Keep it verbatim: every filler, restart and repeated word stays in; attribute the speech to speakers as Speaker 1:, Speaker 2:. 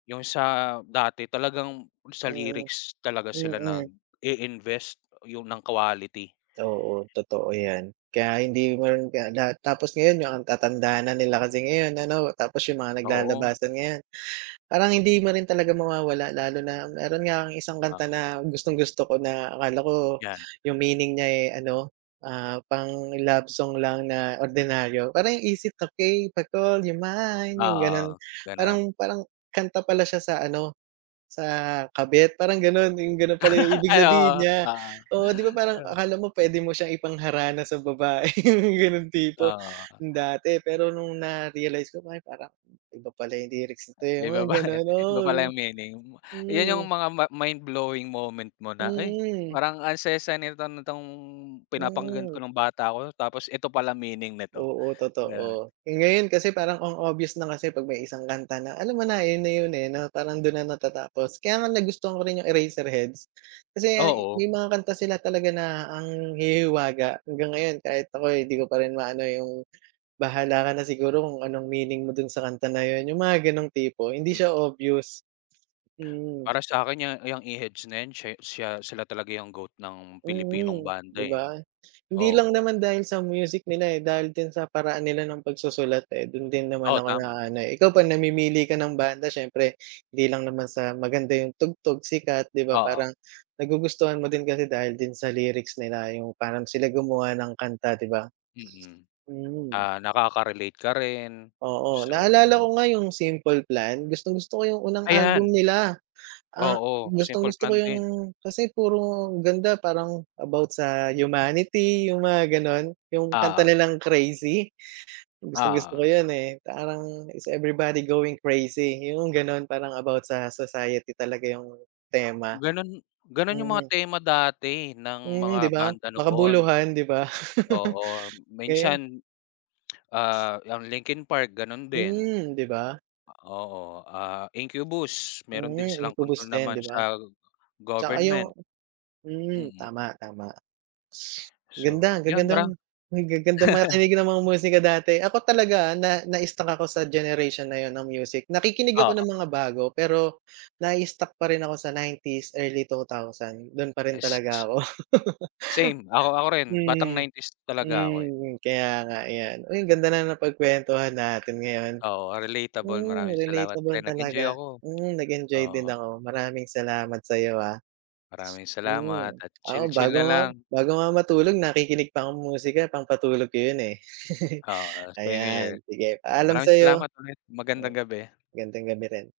Speaker 1: Yung sa dati talagang sa
Speaker 2: Mm,
Speaker 1: lyrics talaga sila nag
Speaker 2: mm.
Speaker 1: i-invest 'yon ng quality.
Speaker 2: Oo, totoo 'yan, kaya hindi man kaya lahat tapos ngayon yung ang tatanda na nila kasi ngayon ano, tapos yung mga
Speaker 1: Oo.
Speaker 2: naglalabasan ngayon. parang hindi mo rin talaga mawawala lalo na meron nga akong isang kanta
Speaker 1: Oo.
Speaker 2: na gustong-gusto ko na akala ko
Speaker 1: 'Yan.
Speaker 2: yung meaning niya, eh, ano, ah, pang-love song lang na ordinaryo parang "Is it okey to call you mine?" Yung gano'n,
Speaker 1: Oo, gano'n.
Speaker 2: parang parang kanta pala siya sa ano, sa kabit parang gano'n yung gano'n pala yung ibig
Speaker 1: Ay, oo
Speaker 2: sabihin niya,
Speaker 1: oo.
Speaker 2: oo di ba?
Speaker 1: Di
Speaker 2: Parang
Speaker 1: ba.
Speaker 2: akala mo puwede mo siyang ipangharana sa babae gano'ng tipo
Speaker 1: Oh.
Speaker 2: dati, pero no'ng na-realize ko pa parang iba pala yung lyrics nito
Speaker 1: May
Speaker 2: yung mga
Speaker 1: babae,
Speaker 2: gano'n.
Speaker 1: iba pala yung meaning.
Speaker 2: Oo,
Speaker 1: 'Yan yung
Speaker 2: hmm.
Speaker 1: mga ma mindblowing moment mo na, "Ay
Speaker 2: Mm.
Speaker 1: parang ang saya-saya nito nitong pinapakinggan ko
Speaker 2: Mm.
Speaker 1: nung bata ako tapos eto pala meaning nito."
Speaker 2: Oo,
Speaker 1: Ganun.
Speaker 2: totoo yung ngayon kasi parang ang obvious na kasi pag may isang kanta na alam mo na yun, na yun, eh, 'no parang dun na natatapos kaya nga nagustuhan ko rin yung Eraserheads kasi
Speaker 1: Oo.
Speaker 2: may mga kanta sila talaga na ang hihihiwaga. Hanggang ngayon kahit ako'y di ko pa rin maano yung bahala ka na siguro kung anong meaning mo dun sa kanta na yun, yung mga gano'ng tipo, hindi siya obvious, mm.
Speaker 1: Para sa'kin 'yang iyang Eheads na 'yan siya siya sila talaga yung GOAT ng Pilipinong
Speaker 2: Mm,
Speaker 1: banda,
Speaker 2: di
Speaker 1: eh,
Speaker 2: ba? Hindi lang
Speaker 1: oh.
Speaker 2: naman dahil sa music nila, eh, dahil din sa paraan nila ng pagsusulat, eh, dun din naman
Speaker 1: Oo,
Speaker 2: ako
Speaker 1: tama.
Speaker 2: naano, eh, ikaw pa namimili ka ng banda siyempre hindi lang naman sa maganda yung tugtog sikat, di ba?
Speaker 1: Oo.
Speaker 2: Parang nagugustuhan mo din kasi dahil din sa lyrics nila yung parang sila gumawa ng kanta ,di ba?
Speaker 1: Mm,
Speaker 2: Mm.
Speaker 1: ah, nakaka-relate ka rin,
Speaker 2: Oo,
Speaker 1: so
Speaker 2: naalala
Speaker 1: 'yon.
Speaker 2: ko nga yung "Simple Plan," gustong gusto ko yung unang album
Speaker 1: Ayan.
Speaker 2: nila ang
Speaker 1: Oo
Speaker 2: gustong
Speaker 1: "Simple
Speaker 2: gusto ko
Speaker 1: Plan"
Speaker 2: yung
Speaker 1: din.
Speaker 2: kasi puro ganda parang about sa humanity yung mga gano'n, yung kanta
Speaker 1: Ah.
Speaker 2: nilang "Crazy," gustong-gusto ko
Speaker 1: Ah.
Speaker 2: yo'n, eh. Parang Is everybody going crazy yung gano'n parang about sa society talaga yung tema.
Speaker 1: Gano'n gano'n yung mga
Speaker 2: Mm.
Speaker 1: tema dati ng
Speaker 2: Mm, di
Speaker 1: mga
Speaker 2: ba
Speaker 1: banda noon.
Speaker 2: makabuluhan, di ba?
Speaker 1: Oo
Speaker 2: Eh.
Speaker 1: minsan, ah, 'yang Linkin Park gano'n din.
Speaker 2: Hmm, di ba?
Speaker 1: Oo, ah, Incubus meron din
Speaker 2: Mm,
Speaker 1: silang kontrol
Speaker 2: Incubos din
Speaker 1: naman
Speaker 2: di ba?
Speaker 1: sa
Speaker 2: Tsaka
Speaker 1: government.
Speaker 2: yung hmm,
Speaker 1: Mm.
Speaker 2: tama, tama. Ganda,
Speaker 1: So, 'yon
Speaker 2: gaganda
Speaker 1: mara
Speaker 2: ang gaganda makinig ng mga musika dati. Ako talaga na na-struck ako sa generation na yun ng music. Nakikinig ako ng
Speaker 1: Oo.
Speaker 2: mga bago pero nai-stuck pa rin ako sa nineties, early two thousand do'n pa rin talaga ako.
Speaker 1: Same ako ako rin batang
Speaker 2: Mm,
Speaker 1: nineties talaga ako, eh.
Speaker 2: mm, kaya nga iyan. Uy, ang ganda na napagkwentuhan natin ngayon.
Speaker 1: Oo, relatable.
Speaker 2: Hmm,
Speaker 1: Maraming salamat
Speaker 2: relatable
Speaker 1: pre nag-enjoy
Speaker 2: talaga,
Speaker 1: ako,
Speaker 2: hmm, nag-enjoy din
Speaker 1: oo.
Speaker 2: ako. Maraming salamat sa'yo, ah.
Speaker 1: Maraming salamat
Speaker 2: Mm,
Speaker 1: at
Speaker 2: ako
Speaker 1: chill-chill
Speaker 2: bago
Speaker 1: na
Speaker 2: nga
Speaker 1: lang.
Speaker 2: bago nga matulog nakikinig pa kong musika pangpatulog ko 'yon, eh.
Speaker 1: Oo, same year
Speaker 2: Ayan, sige
Speaker 1: 'yan.
Speaker 2: paalam
Speaker 1: Maraming
Speaker 2: sayo.
Speaker 1: salamat ulit, magandang gabi.
Speaker 2: Gandang gabi rin.